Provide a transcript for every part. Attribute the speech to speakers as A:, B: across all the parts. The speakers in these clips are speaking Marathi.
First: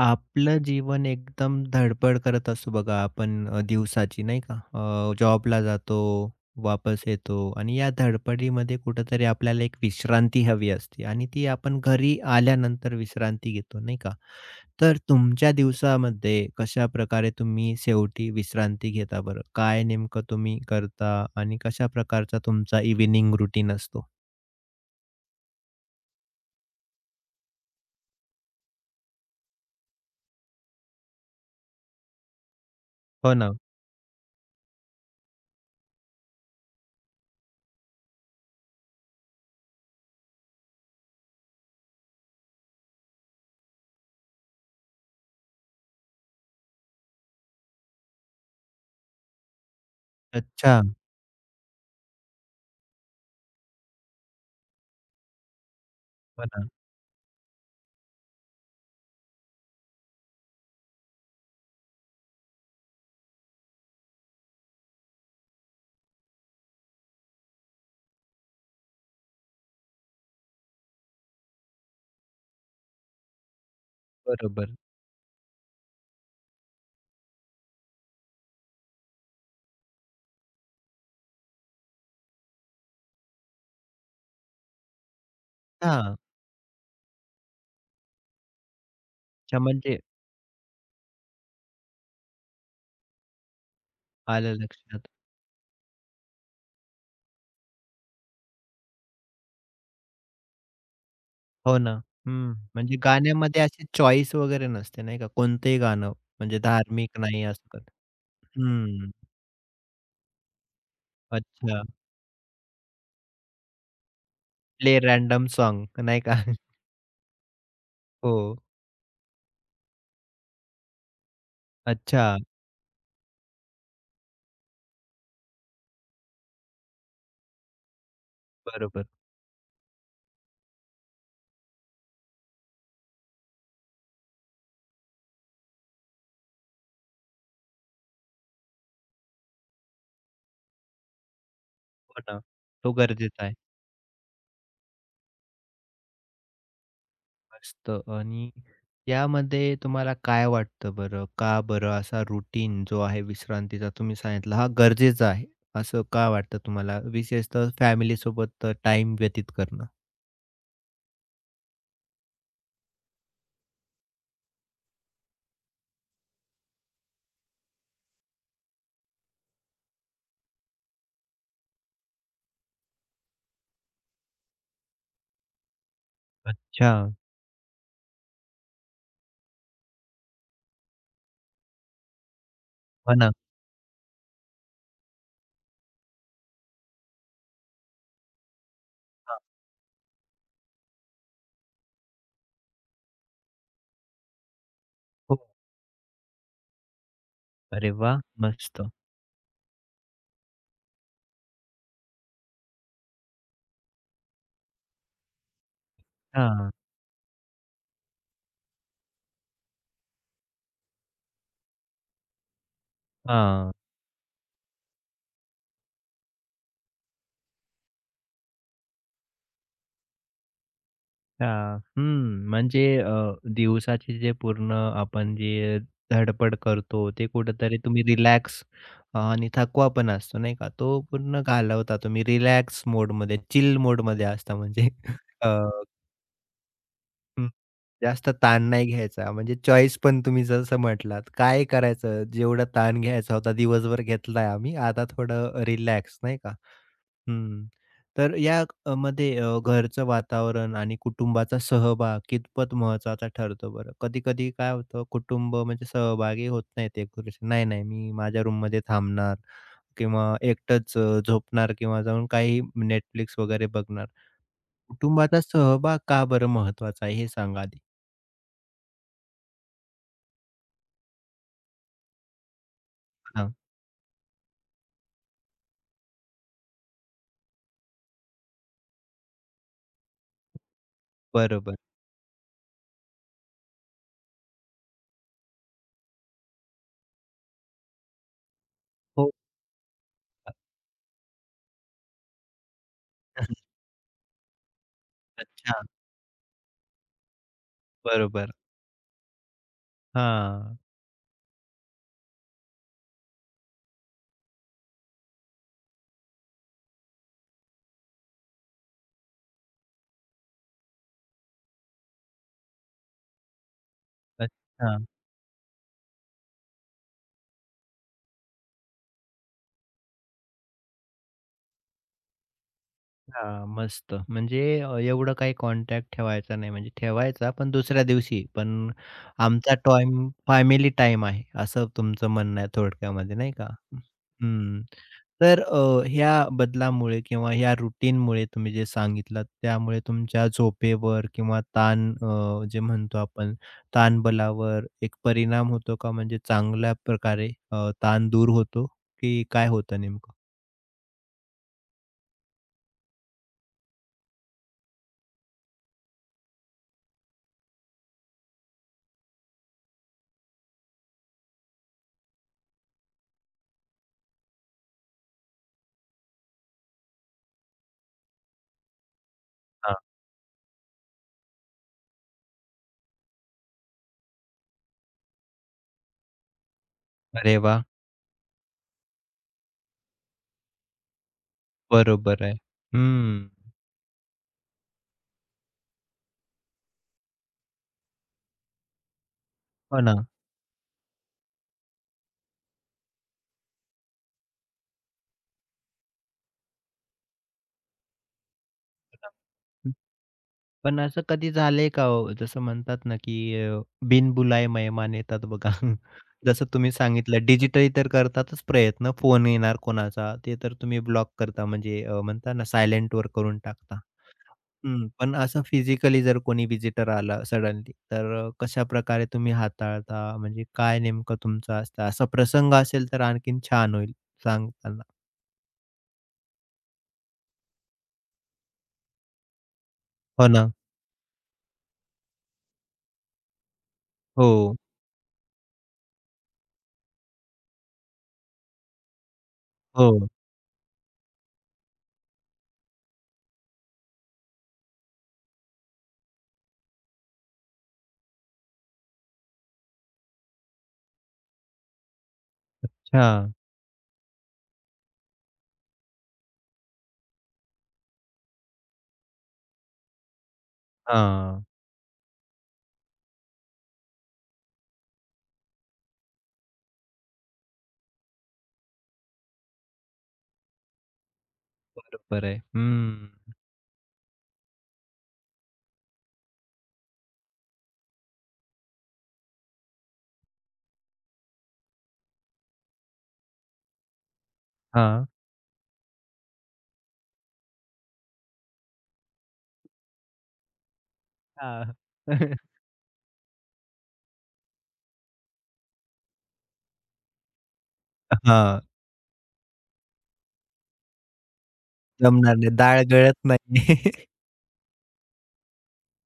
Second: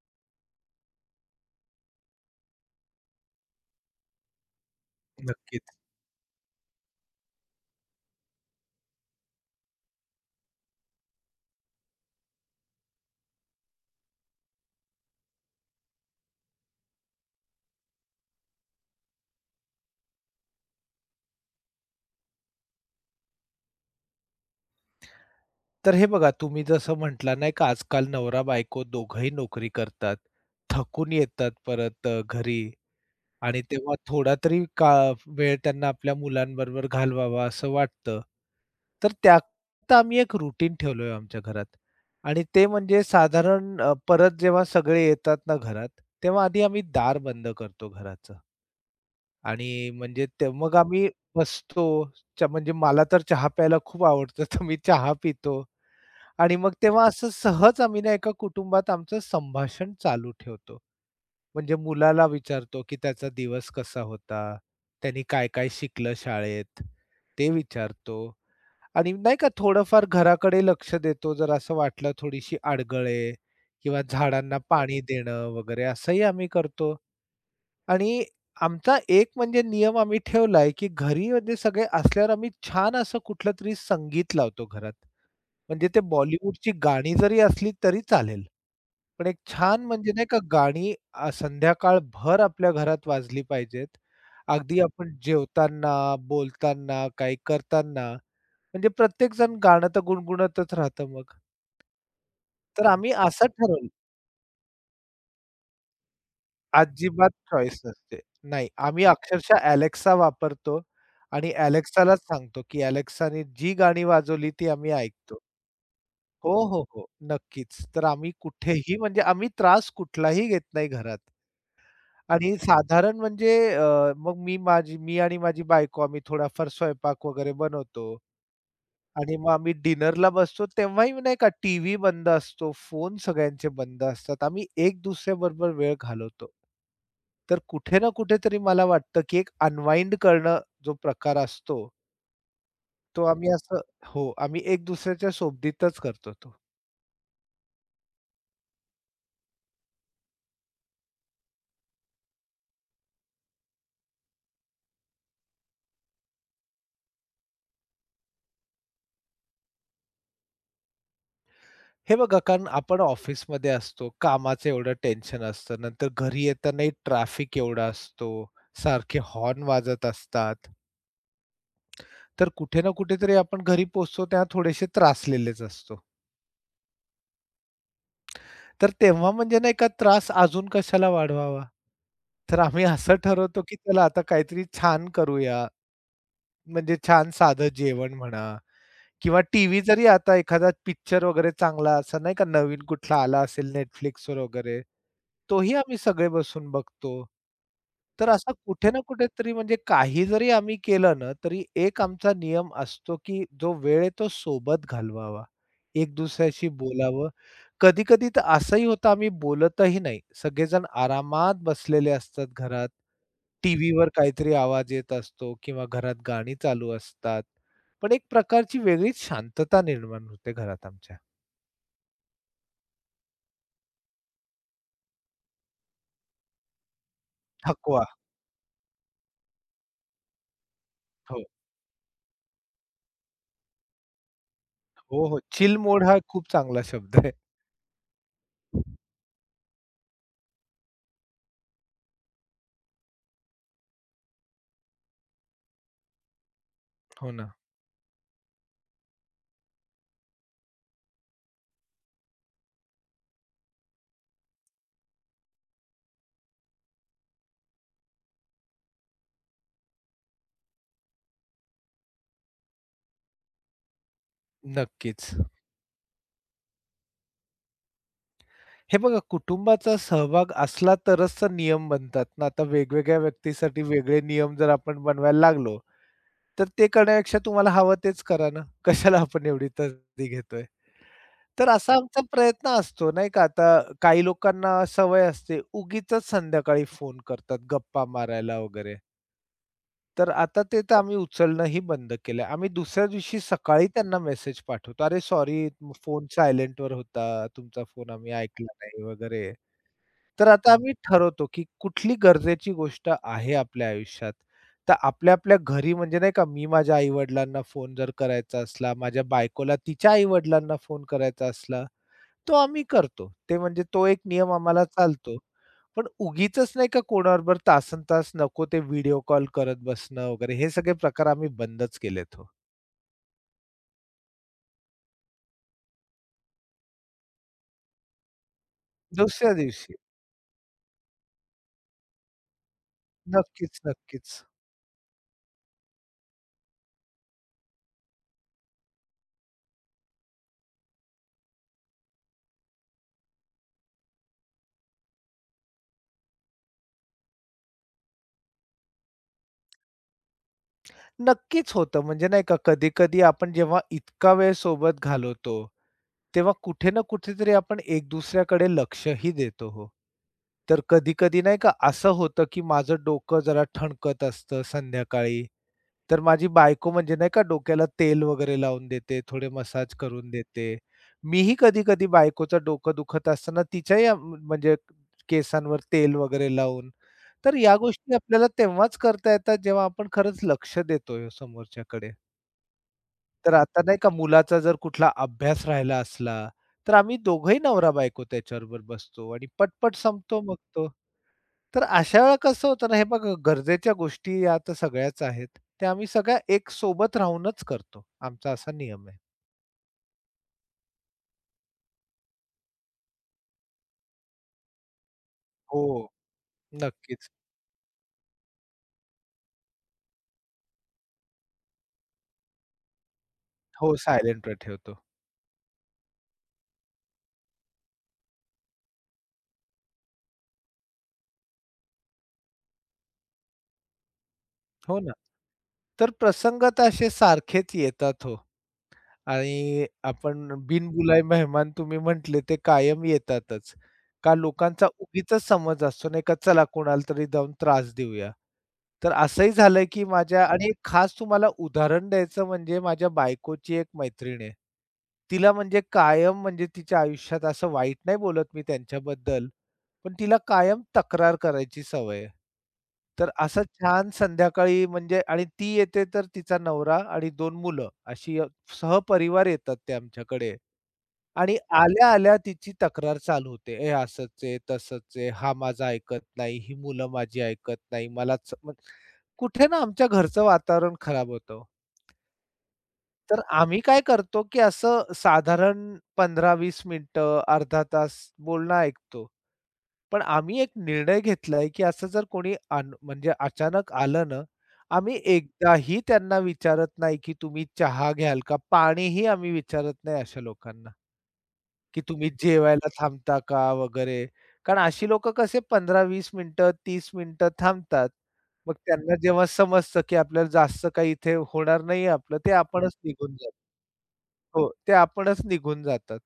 A: आपलं जीवन एकदम धडपड करत असतो बघा आपण दिवसाची नाही का? जॉबला
B: नक्कीच.
A: जातो, वापस येतो आणि या धडपडीमध्ये कुठेतरी आपल्याला एक विश्रांती हवी असते आणि ती आपण घरी आल्यानंतर विश्रांती घेतो नाही का? तर तुमच्या दिवसामध्ये कशाप्रकारे तुम्ही शेवटी विश्रांती घेता बरं? काय नेमकं तुम्ही करता आणि कशा प्रकारचा तुमचा इव्हनिंग रुटीन असतो?
B: तर हे बघा तुम्ही जसं म्हटला नाही का आजकाल नवरा-बायको दोघंही नोकरी करतात. थकून येतात परत घरी
A: हो ना.
B: आणि तेव्हा थोडा तरी का वेळ त्यांना आपल्या मुलांबरोबर घालवावा असं वाटतं. तर त्यात आम्ही एक रूटीन ठेवलोय आमच्या घरात आणि ते म्हणजे साधारण परत जेव्हा सगळे येतात ना घरात, तेव्हा आधी आम्ही दार बंद करतो घराचं आणि म्हणजे ते मग
A: अच्छा.
B: आम्ही बसतो. म्हणजे मला तर चहा प्यायला खूप आवडतं तर मी चहा पितो.
A: हो
B: आणि
A: ना.
B: मग तेव्हा असं सहज आम्ही ना एका कुटुंबात आमचं संभाषण चालू ठेवतो. म्हणजे मुलाला विचारतो, की त्याचा दिवस कसा होता? त्यानी काय-काय शिकलं शाळेत? ते विचारतो आणि नाही का थोडंफार घराकडे लक्ष देतो. जर असं वाटलं थोडीशी अडगळ किंवा झाडांना
A: बरोबर.
B: पाणी देणं वगैरे असंही आम्ही करतो. आणि आमचा एक म्हणजे नियम आम्ही ठेवलाय, की घरी म्हणजे सगळे असल्यावर आम्ही छान असं कुठलंतरी संगीत लावतो घरात. म्हणजे ते
A: हां.
B: बॉलिवूडची गाणी जरी असली तरी चालेल. पण एक
A: अच्छा
B: छान
A: म्हणजे
B: म्हणजे नाही का गाणी संध्याकाळभर आपल्या घरात वाजली पाहिजेत.
A: आलं
B: अगदी
A: लक्षात.
B: आपण जेवताना, बोलताना, काही करताना म्हणजे प्रत्येकजण गाणं तर गुणगुणतच राहतं मग.
A: हो ना. हं.
B: तर
A: म्हणजे
B: आम्ही असं
A: गाण्यामध्ये अशी
B: ठरवलं
A: चॉईस वगैरे नसते नाही का? कोणतंही गाणं म्हणजे धार्मिक
B: अजिबात
A: नाही असतं.
B: चॉईस नसते. नाही, आम्ही
A: हं.
B: अक्षरशः Alexa वापरतो आणि
A: अच्छा.
B: Alexaलाच सांगतो, की Alexaने जी गाणी वाजवली ती आम्ही
A: प्ले
B: ऐकतो.
A: रँडम सॉन्ग नाही का?
B: हो, हो, हो. नक्कीच. तर आम्ही
A: हो.
B: कुठेही म्हणजे आम्ही त्रास कुठलाही घेत नाही घरात.
A: अच्छा.
B: आणि साधारण म्हणजे मग मी आणि माझी बायको आम्ही थोडाफार स्वयंपाक वगैरे बनवतो.
A: बरोबर.
B: आणि मग आम्ही डिनरला बसतो तेव्हाही नाही का टीव्ही बंद असतो, फोन सगळ्यांचे बंद असतात. आम्ही एक दुसऱ्याबरोबर वेळ घालवतो. तर कुठे ना कुठेतरी मला वाटतं, की एक अनवाइंड करणं जो प्रकार असतो,
A: हो ना. तो
B: तो
A: गरजेचा
B: आम्ही
A: आहे.
B: असं हो, आम्ही एक दुसऱ्याच्या सोबतीतच करतो तो.
A: मस्त आणि यामध्ये तुम्हाला काय वाटतं बरं? का बरं असा रूटीन जो आहे विश्रांतीचा तुम्ही सांगितला हा गरजेचा आहे. असं का वाटतं तुम्हाला? विशेषतः फॅमिलीसोबत टाईम व्यतीत करणं?
B: हे बघा, कारण आपण ऑफिसमध्ये असतो, कामाचं एवढं टेन्शन असतं, नंतर घरी येतानाही ट्रॅफिक एवढा असतो, सारखे हॉर्न वाजत असतात. तर कुठे ना कुठेतरी आपण घरी पोहोचतो तेव्हा थोडेसे त्रासलेलेच असतो.
A: अच्छा.
B: तर तेव्हा म्हणजे नाही का त्रास अजून कशाला वाढवावा. तर आम्ही असं
A: हो ना.
B: ठरवतो, की चला आता काहीतरी छान करूया. म्हणजे छान साधं जेवण म्हणा
A: हां.
B: किंवा टीव्ही जरी आता एखादा पिक्चर वगैरे चांगला असा नाही का नवीन कुठला आला असेल Netflixवर वगैरे,
A: हो.
B: तोही आम्ही सगळे बसून बघतो.
A: अरे वाह!
B: तर असं
A: मस्त.
B: कुठे ना कुठेतरी म्हणजे काही जरी आम्ही केलं ना, तरी एक आमचा नियम असतो, की जो वेळ आहे तो सोबत घालवावा. एक दुसऱ्याशी
A: हां,
B: बोलावं. कधी-कधी तर असंही होतं आम्ही बोलतही नाही. सगळेजण आरामात बसलेले असतात घरात.
A: हां,
B: टीव्हीवर काहीतरी आवाज येत असतो किंवा घरात गाणी चालू असतात. पण एक प्रकारची वेगळीच शांतता निर्माण होते घरात आमच्या.
A: अच्छा. हं, म्हणजे दिवसाची जे पूर्ण आपण जे धडपड करतो, ते कुठेतरी तुम्ही
B: थकवा.
A: रिलॅक्स आणि थकवा पण असतो नाही का, तो पूर्ण
B: हो,
A: घालवता तुम्ही रिलॅक्स मोडमध्ये, चिल मोडमध्ये असता म्हणजे
B: हो, हो.
A: अ,
B: चिल मोड हा खूप चांगला शब्द आहे.
A: हं, जास्त ताण नाही घ्यायचा. म्हणजे चॉईस पण तुम्ही जसं म्हटलात, काय करायचं जेवढा ताण घ्यायचा होता दिवसभर घेतलाय आम्ही, आता थोडं रिलॅक्स नाही का.
B: हो ना.
A: हं. तर या मध्ये घरचं वातावरण आणि कुटुंबाचा सहभाग कितपत महत्त्वाचा ठरतो बरं? कधी-कधी काय होतं कुटुंब म्हणजे सहभागी होत नाहीत एकमेकांशी. "नाही, नाही, मी माझ्या रूममध्ये थांबणार" किंवा एकटंच झोपणार किंवा जाऊन काही Netflix वगैरे बघणार.
B: नक्कीच.
A: कुटुंबाचा सहभाग का बरं महत्त्वाचा आहे हे सांगा आधी?
B: हे बघा कुटुंबाचा सहभाग असला तरच तर नियम बनतात ना. आता वेगवेगळ्या
A: हां,
B: व्यक्तीसाठी वेगळे नियम जर आपण बनवायला लागलो, तर ते करण्यापेक्षा तुम्हाला हवं तेच करा ना. कशाला आपण एवढी तसदी घेतोय. तर
A: बरोबर.
B: असा आमचा प्रयत्न असतो नाही का. आता काही लोकांना सवय असते उगीचच संध्याकाळी फोन करतात गप्पा मारायला वगैरे.
A: हो
B: तर
A: का?
B: आता ते तर आम्ही उचलणंही बंद केलंय. आम्ही दुसऱ्या दिवशी सकाळी त्यांना मेसेज पाठवतो, "अरे सॉरी
A: अच्छा,
B: फोन सायलेंट वर होता. तुमचा फोन आम्ही
A: बरोबर.
B: ऐकला नाही" वगैरे. तर आता हं.
A: हां,
B: आम्ही ठरवतो, की कुठली गरजेची गोष्ट आहे आपल्या आयुष्यात. तर आपल्या आपल्या घरी म्हणजे नाही का, मी माझ्या आई-वडिलांना फोन जर करायचा असला, माझ्या बायकोला तिच्या आई-वडिलांना फोन करायचा असला, तो आम्ही करतो. ते म्हणजे तो एक नियम आम्हाला
A: अच्छा.
B: चालतो. पण उगीचच नाही का कोणाबरोबर तासन तास नको ते व्हिडिओ कॉल करत बसणं वगैरे हे सगळे प्रकार आम्ही बंदच केलेत हो.
A: हां, मस्त. म्हणजे एवढं काही कॉन्टॅक्ट ठेवायचा नाही. म्हणजे ठेवायचा पण दुसऱ्या दिवशी. पण
B: दुसऱ्या
A: आमचा
B: दिवशी
A: टाईम फॅमिली टाईम आहे, असं तुमचं म्हणणं आहे थोडक्यामध्ये नाही का?
B: नक्कीच, नक्कीच.
A: हं. तर ह्या बदलामुळे किंवा ह्या रूटीनमुळे तुम्ही जे सांगितलात, त्यामुळे तुमच्या झोपेवर किंवा ताण जे म्हणतो आपण ताणबलावर एक परिणाम होतो का? म्हणजे चांगल्या प्रकारे ताण दूर होतो, की काय होतं नेमकं?
B: नक्कीच होतं म्हणजे नाही का कधी-कधी आपण जेव्हा इतका वेळ सोबत घालवतो, तेव्हा कुठे ना कुठेतरी आपण एक दुसऱ्याकडे लक्षही देतो हो. तर कधी-कधी नाही का असं होतं, की माझं डोकं जरा ठणकत असतं संध्याकाळी. तर माझी बायको म्हणजे नाही का डोक्याला तेल वगैरे लावून देते, थोडे मसाज
A: हां.
B: करून देते. मीही कधी-कधी बायकोचं डोकं दुखत असताना तिच्याही म्हणजे केसांवर तेल वगैरे लावून. तर
A: अरे
B: या
A: वाह!
B: गोष्टी आपल्याला तेव्हाच करता येतात जेव्हा आपण खरंच लक्ष देतोय समोरच्याकडे.
A: बरोबर आहे. हं.
B: तर आता नाही का मुलाचा जर कुठला अभ्यास राहिला असला, तर आम्ही दोघंही नवरा-बायको त्याच्याबरोबर बसतो आणि पटपट
A: हो ना.
B: संपतो मग तो. तर अशा वेळेला कसं होतं ना, हे बघा गरजेच्या गोष्टी या तर सगळ्याच आहेत. त्या आम्ही सगळ्या एक सोबत राहूनच करतो. आमचा असा नियम आहे.
A: पण पण असं कधी झालंय का हो? जसं म्हणतात ना, की बिन बुलाए मेहमान येतात बघा.
B: हो.
A: जसं तुम्ही
B: नक्कीच.
A: सांगितलं डिजिटली तर करतातच प्रयत्न. फोन येणार कोणाचा ते तर तुम्ही ब्लॉक करता म्हणजे म्हणता ना सायलेंटवर करून
B: हो,
A: टाकता.
B: सायलेंटवर ठेवतो.
A: हं. पण असं फिजिकली जर कोणी व्हिजिटर आला सडनली तर कशाप्रकारे तुम्ही हाताळता? म्हणजे काय नेमकं तुमचं असतं? असा प्रसंग असेल तर आणखीन छान होईल
B: हो
A: सांगताना.
B: ना. तर प्रसंग तर असे सारखेच येतात हो. आणि
A: हो
B: आपण
A: ना.
B: बिनबुलाए मेहमान तुम्ही म्हटले ते कायम येतातच. का
A: हो,
B: लोकांचा उगीचच समज असतो नाही का, चला कोणाला तरी जाऊन त्रास देऊया. तर असंही झालंय की
A: हो.
B: माझ्या आणि खास तुम्हाला उदाहरण द्यायचं म्हणजे माझ्या बायकोची एक मैत्रीण आहे. तिला म्हणजे कायम म्हणजे तिच्या आयुष्यात असं वाईट नाही बोलत मी त्यांच्याबद्दल, पण तिला कायम तक्रार करायची सवय आहे.
A: अच्छा.
B: तर असं छान संध्याकाळी म्हणजे आणि ती येते तर तिचा नवरा आणि 2 मुलं अशी सहपरिवार येतात ते आमच्याकडे आणि
A: हां,
B: आल्या-आल्या तिची तक्रार चालू होते. "हे असंच आहे, तसंच आहे, हा माझा ऐकत नाही, ही मुलं माझी ऐकत नाही, मलाच" मग कुठे ना आमच्या घरचं वातावरण खराब होतं हो.
A: बरोबर आहे.
B: तर
A: हं,
B: आम्ही काय करतो, की असं साधारण 15-20 मिनिटं, अर्धा तास बोलणं ऐकतो. पण आम्ही एक निर्णय घेतलाय, की असं जर कोणी म्हणजे अचानक आलं ना, आम्ही
A: हां.
B: एकदाही त्यांना विचारत नाही, की तुम्ही चहा घ्याल का? पाणीही आम्ही विचारत नाही अशा लोकांना.
A: हां.
B: की तुम्ही जेवायला थांबता का वगैरे. कारण अशी लोकं कसे 15 वीस मिनिटं, 30 मिनिटं थांबतात. मग
A: हां,
B: त्यांना जेव्हा समजतं, की आपल्याला जास्त काही इथे होणार नाहीये आपलं, ते
A: जमणार नाही.
B: आपणच
A: डाळ
B: निघून
A: गळत
B: जातात.
A: नाही.
B: हो, ते आपणच निघून जातात.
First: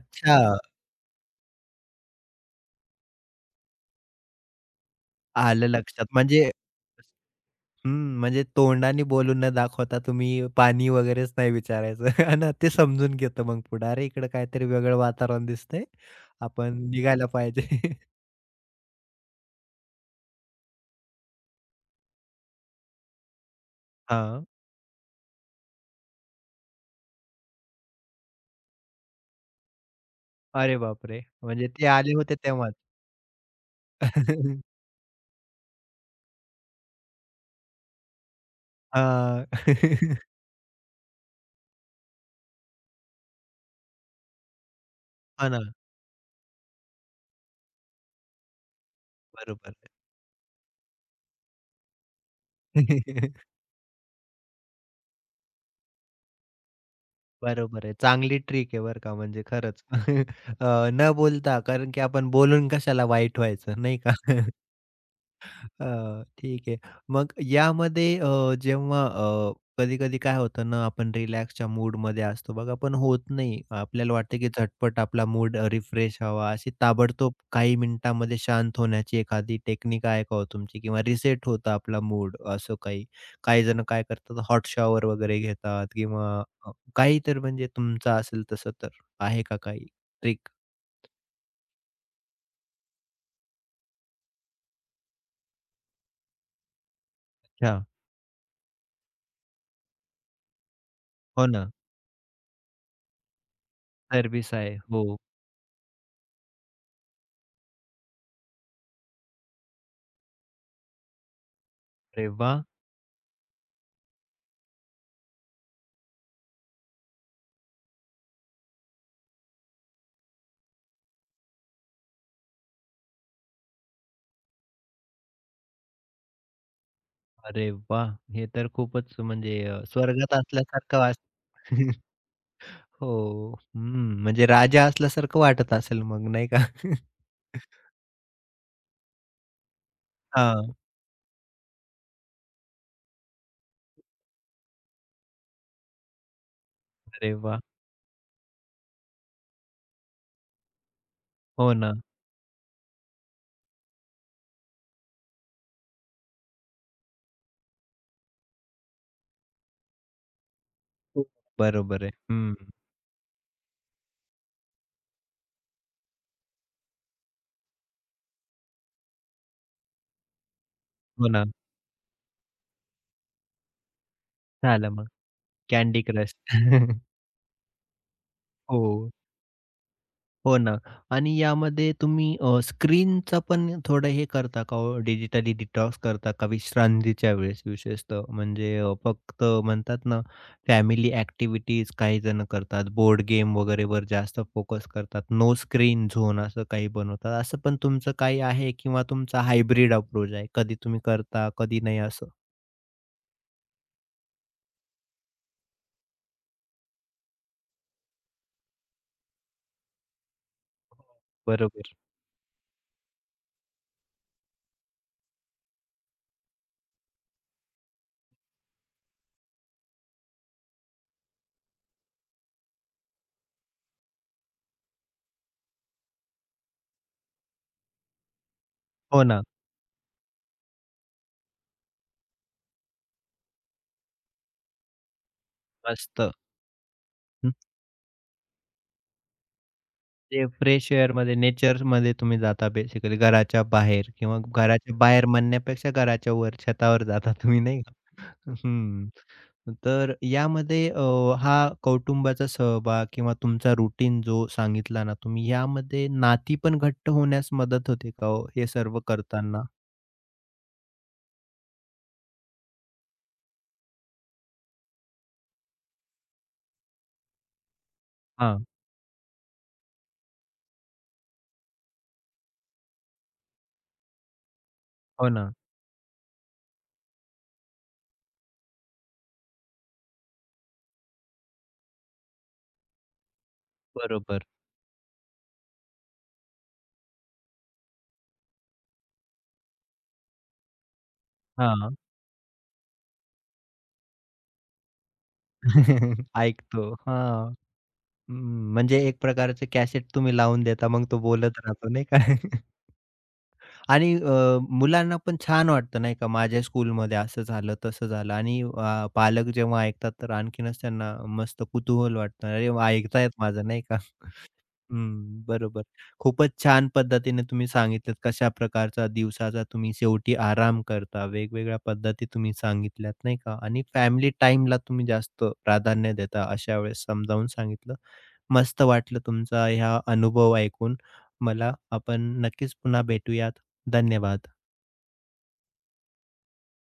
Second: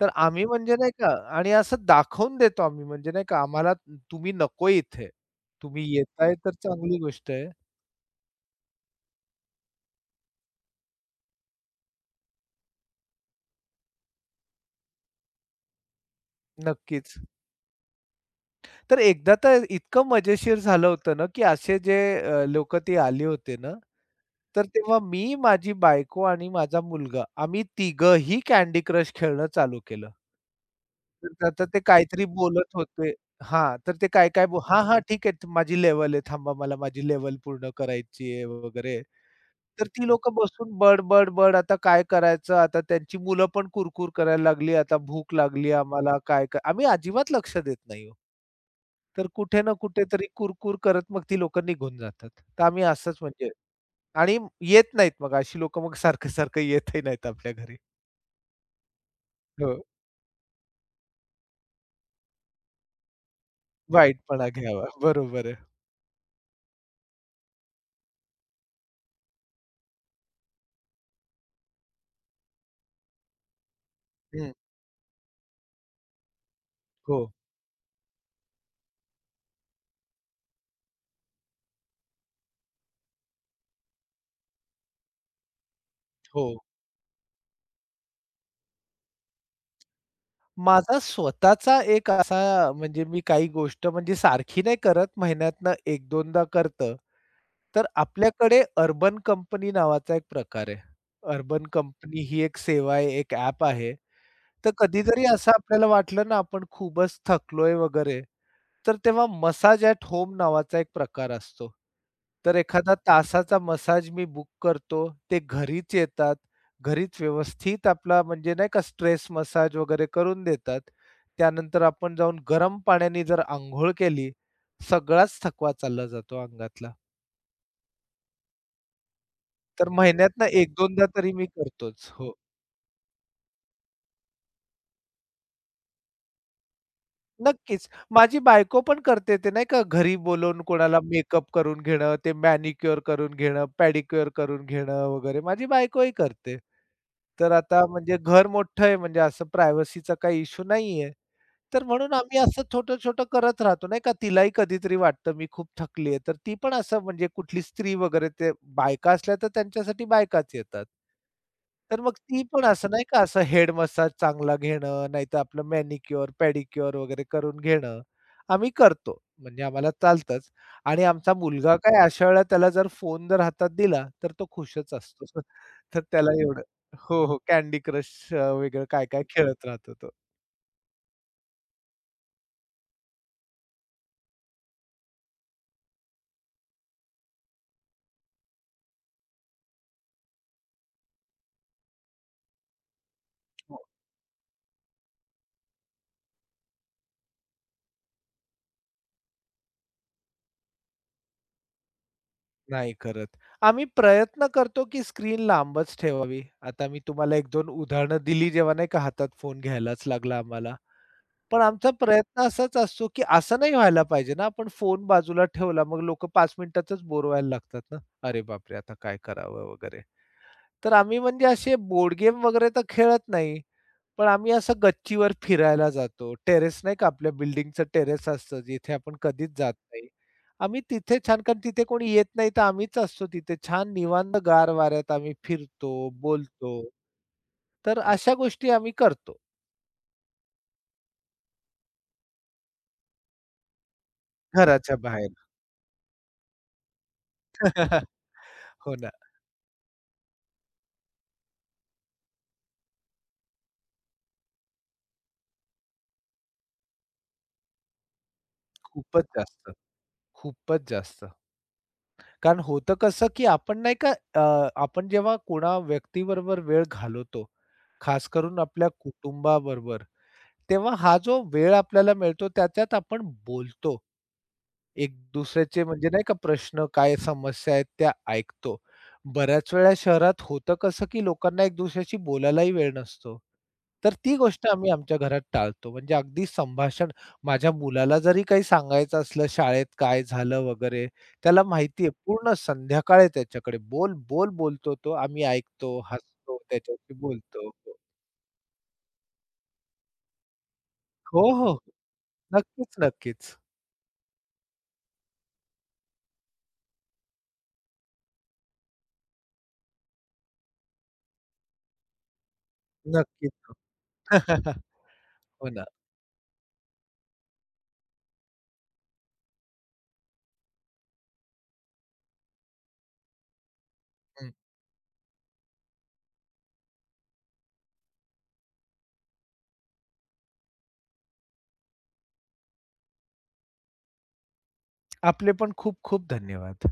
B: तर आम्ही म्हणजे नाही का आणि असं दाखवून देतो आम्ही म्हणजे नाही का आम्हाला तुम्ही नको इथे.
A: आलं
B: तुम्ही
A: लक्षात.
B: येताय तर
A: म्हणजे
B: चांगली गोष्ट आहे.
A: हं, म्हणजे तोंडाने बोलून न दाखवता तुम्ही पाणी वगैरेच नाही विचारायचं. आहे ना, ते समजून घेतं मग पुढे. अरे, इकडं काहीतरी वेगळं वातावरण दिसतंय. आपण
B: नक्कीच.
A: निघायला पाहिजे.
B: तर एकदा तर इतकं मजेशीर झालं होतं ना, की असे जे ती आली होती ना
A: हां,
B: तर तेव्हा मी, माझी बायको आणि माझा मुलगा आम्ही तिघंही कँडी क्रश खेळणं चालू केलं.
A: अरे बापरे!
B: तर आता
A: म्हणजे
B: ते
A: ते आले
B: काहीतरी
A: होते तेव्हाच.
B: बोलत होते हां, तर ते काय-काय हां, हां, ठीक आहे. माझी लेव्हल आहे. थांबा, मला माझी लेव्हल पूर्ण करायची आहे वगैरे.
A: हां.
B: तर ती लोकं बसून बड, बड, बड आता काय करायचं? आता त्यांची मुलं पण कुरकूर करायला लागली. आता भूक
A: हो ना,
B: लागली आम्हाला काय-काय आम्ही अजिबात लक्ष देत नाही हो. तर कुठे
A: बरोबर
B: ना
A: आहे.
B: कुठेतरी कुरकूर करत मग ती लोकं निघून जातात. तर आम्ही असंच म्हणजे आणि येत नाहीत मग अशी लोकं मग सारखं-सारखं येतही नाहीत आपल्या घरी.
A: बरोबर आहे. चांगली ट्रिक आहे बरं का म्हणजे
B: हो,
A: खरंच. न बोलता कारण की आपण बोलून कशाला वाईट व्हायचं नाही का?
B: वाईटपणा घ्यावा. बरोबर आहे.
A: अ, ठीक आहे. मग यामध्ये जेव्हा कधी-कधी काय होतं ना, आपण रिलॅक्सच्या मूडमध्ये असतो बघा, पण होत नाही. आपल्याला वाटतं की
B: हं.
A: झटपट आपला मूड रिफ्रेश व्हावा, अशी
B: हो,
A: ताबडतोब काही मिनिटांमध्ये शांत होण्याची एखादी टेक्निक आहे का हो तुमची? किंवा रिसेट होतं आपला मूड, असं काही? काही जण काय करतात, हॉट शॉवर वगैरे घेतात किंवा
B: हो.
A: काही तर म्हणजे तुमचं असेल तसं तर, आहे का काही ट्रिक?
B: माझा स्वतःचा एक असा म्हणजे मी काही गोष्ट म्हणजे सारखी नाही करत, महिन्यातनं एक 2दा करतं.
A: अच्छा.
B: तर आपल्याकडे अर्बन कंपनी नावाचा एक प्रकार आहे.
A: हो ना,
B: अर्बन कंपनी ही एक सेवा आहे, एक ॲप आहे.
A: सर्व्हिस
B: तर
A: आहे. हो.
B: कधीतरी असं आपल्याला वाटलं ना आपण खूपच थकलोय वगैरे तर तेव्हा मसाज ॲट होम नावाचा एक प्रकार असतो.
A: अरे
B: तर
A: वाह!
B: एखादा तासाचा मसाज मी बुक करतो. ते घरीच येतात. घरीच व्यवस्थित आपला म्हणजे नाही का स्ट्रेस मसाज वगैरे करून देतात. त्यानंतर आपण जाऊन गरम पाण्याने जर अंघोळ केली, सगळाच थकवा चालला जातो अंगातला.
A: अरे वाह! हे तर खूपच म्हणजे
B: तर
A: स्वर्गात
B: महिन्यातनं
A: असल्यासारखं
B: 1-2दा
A: वाट
B: तरी मी करतोच. हो.
A: हो. हं, म्हणजे राजा असल्यासारखं वाटत असेल मग नाही का?
B: नक्कीच. माझी बायको पण करते ते नाही का घरी बोलवून
A: हां.
B: कोणाला मेकअप करून घेणं, ते मॅनिक्युअर करून घेणं, पेडिक्युअर करून घेणं वगैरे माझी बायकोही करते.
A: अरे
B: तर
A: वाह!
B: आता म्हणजे घर मोठं आहे म्हणजे असं प्रायव्हसीचा काही इश्यू नाहीये.
A: हो
B: तर
A: ना.
B: म्हणून आम्ही असं छोटं-छोटं करत राहतो, नाही का. तिलाही कधीतरी वाटतं मी खूप थकली आहे, तर ती पण असं म्हणजे कुठली स्त्री वगैरे ते बायका असल्या तर त्यांच्यासाठी बायकाच येतात.
A: खूप
B: तर
A: बरोबर
B: मग
A: आहे.
B: ती
A: हं.
B: पण असं नाही का असं हेड मसाज चांगला घेणं, नाहीतर आपलं मॅनिक्युअर, पेडिक्युअर वगैरे करून घेणं, आम्ही करतो. म्हणजे आम्हाला चालतंच आणि
A: हो
B: आमचा
A: ना.
B: मुलगा काय अशा वेळेला त्याला जर फोन जर हातात दिला, तर तो
A: झालं
B: खुशच
A: मग
B: असतो. तर
A: कँडी
B: त्याला
A: क्रश.
B: एवढं हो, हो. कँडी क्रश वेगळं
A: हो.
B: काय-काय खेळत राहतो तो.
A: हो ना. आणि यामध्ये तुम्ही स्क्रीनचं पण थोडं हे करता का हो? डिजिटली डिटॉक्स करता का विश्रांतीच्या वेळेस विशेषतः? म्हणजे फक्त म्हणतात ना, फॅमिली ॲक्टिव्हिटीज काही जण करतात, बोर्ड गेम वगैरेवर जास्त फोकस करतात, नो स्क्रीन झोन असं काही बनवतात. असं पण तुमचं काही आहे किंवा तुमचा हायब्रिड अप्रोच आहे? कधी तुम्ही करता, कधी नाही असं?
B: नाही करत. आम्ही प्रयत्न करतो, की स्क्रीन लांबच ठेवावी. आता मी तुम्हाला एक दोन उदाहरणं दिली, जेव्हा नाही का हातात फोन घ्यायलाच लागला आम्हाला. पण आमचा
A: बरोबर.
B: प्रयत्न असाच असतो, की असं नाही व्हायला पाहिजे ना, आपण फोन बाजूला ठेवला, मग लोकं 5 मिनिटातच बोर व्हायला लागतात ना. "अरे बापरे! आता काय करावं?" वगैरे. तर आम्ही म्हणजे असे बोर्ड गेम वगैरे तर खेळत नाही. पण आम्ही असं गच्चीवर फिरायला जातो. टेरेस नाही का आपल्या बिल्डिंगचं टेरेस असतं, जिथे आपण
A: हो ना.
B: कधीच जात नाही. आम्ही तिथे छान कारण तिथे कोणी येत नाही, तर आम्हीच असतो तिथे. छान निवांत गार वाऱ्यात आम्ही फिरतो,
A: मस्त.
B: बोलतो. तर अशा गोष्टी आम्ही करतो
A: म्हणजे फ्रेश एअरमध्ये, नेचरमध्ये तुम्ही जाता बेसिकली घराच्या बाहेर किंवा घराच्या
B: घराच्या
A: बाहेर
B: बाहेर.
A: म्हणण्यापेक्षा घराच्या वर छतावर जाता तुम्ही नाही का?
B: हो
A: हं.
B: ना.
A: तर यामध्ये हा कौटुंबाचा सहभाग किंवा तुमचा रुटीन जो सांगितला ना तुम्ही, यामध्ये नाती पण घट्ट होण्यास मदत होते का हो, हे सर्व
B: खूपच
A: करताना?
B: जास्त, खूपच जास्त. कारण होतं कसं, की आपण नाही का आपण जेव्हा कोणा व्यक्तीबरोबर वेळ घालवतो, खास करून
A: हां.
B: आपल्या कुटुंबाबरोबर, तेव्हा हा जो वेळ आपल्याला मिळतो त्याच्यात आपण बोलतो. एक
A: हो ना.
B: दुसऱ्याचे म्हणजे नाही का प्रश्न, काय समस्या आहेत त्या ऐकतो. बऱ्याच वेळा शहरात होतं कसं, की लोकांना एक दुसऱ्याशी बोलायलाही वेळ नसतो. तर ती
A: बरोबर.
B: गोष्ट आम्ही आमच्या घरात टाळतो. म्हणजे अगदी संभाषण माझ्या मुलाला जरी काही सांगायचं असलं शाळेत काय झालं वगैरे, त्याला
A: हां.
B: माहिती पूर्ण संध्याकाळ आहे त्याच्याकडे. बोल, बोल बोलतो तो. आम्ही ऐकतो, हसतो,
A: ऐकतो.
B: त्याच्याशी
A: हां.
B: बोलतो.
A: हं. म्हणजे एक प्रकारचे कॅसेट तुम्ही लावून देता, मग तो
B: हो,
A: बोलत
B: हो.
A: राहतो नाही का?
B: नक्कीच, नक्कीच.
A: आणि मुलांना पण छान वाटतं नाही का, माझ्या स्कूलमध्ये असं झालं, तसं झालं आणि पालक जेव्हा ऐकतात तर आणखीनच त्यांना मस्त कुतूहल वाटतं. अरे वाह! ऐकतायत माझं नाही
B: नक्कीच.
A: का. हं,
B: हो
A: बरोबर.
B: ना.
A: खूपच छान पद्धतीने तुम्ही सांगितलत कशा प्रकारचा दिवसाचा तुम्ही शेवटी आराम करता. वेगवेगळ्या पद्धती तुम्ही सांगितल्यात नाही का आणि फॅमिली
B: हं.
A: टाईमला तुम्ही जास्त प्राधान्य देता अशा वेळेस समजावून सांगितलं. मस्त वाटलं तुमचा ह्या अनुभव ऐकून मला. आपण नक्कीच पुन्हा भेटूयात. धन्यवाद.
B: आपले पण खूप खूप धन्यवाद.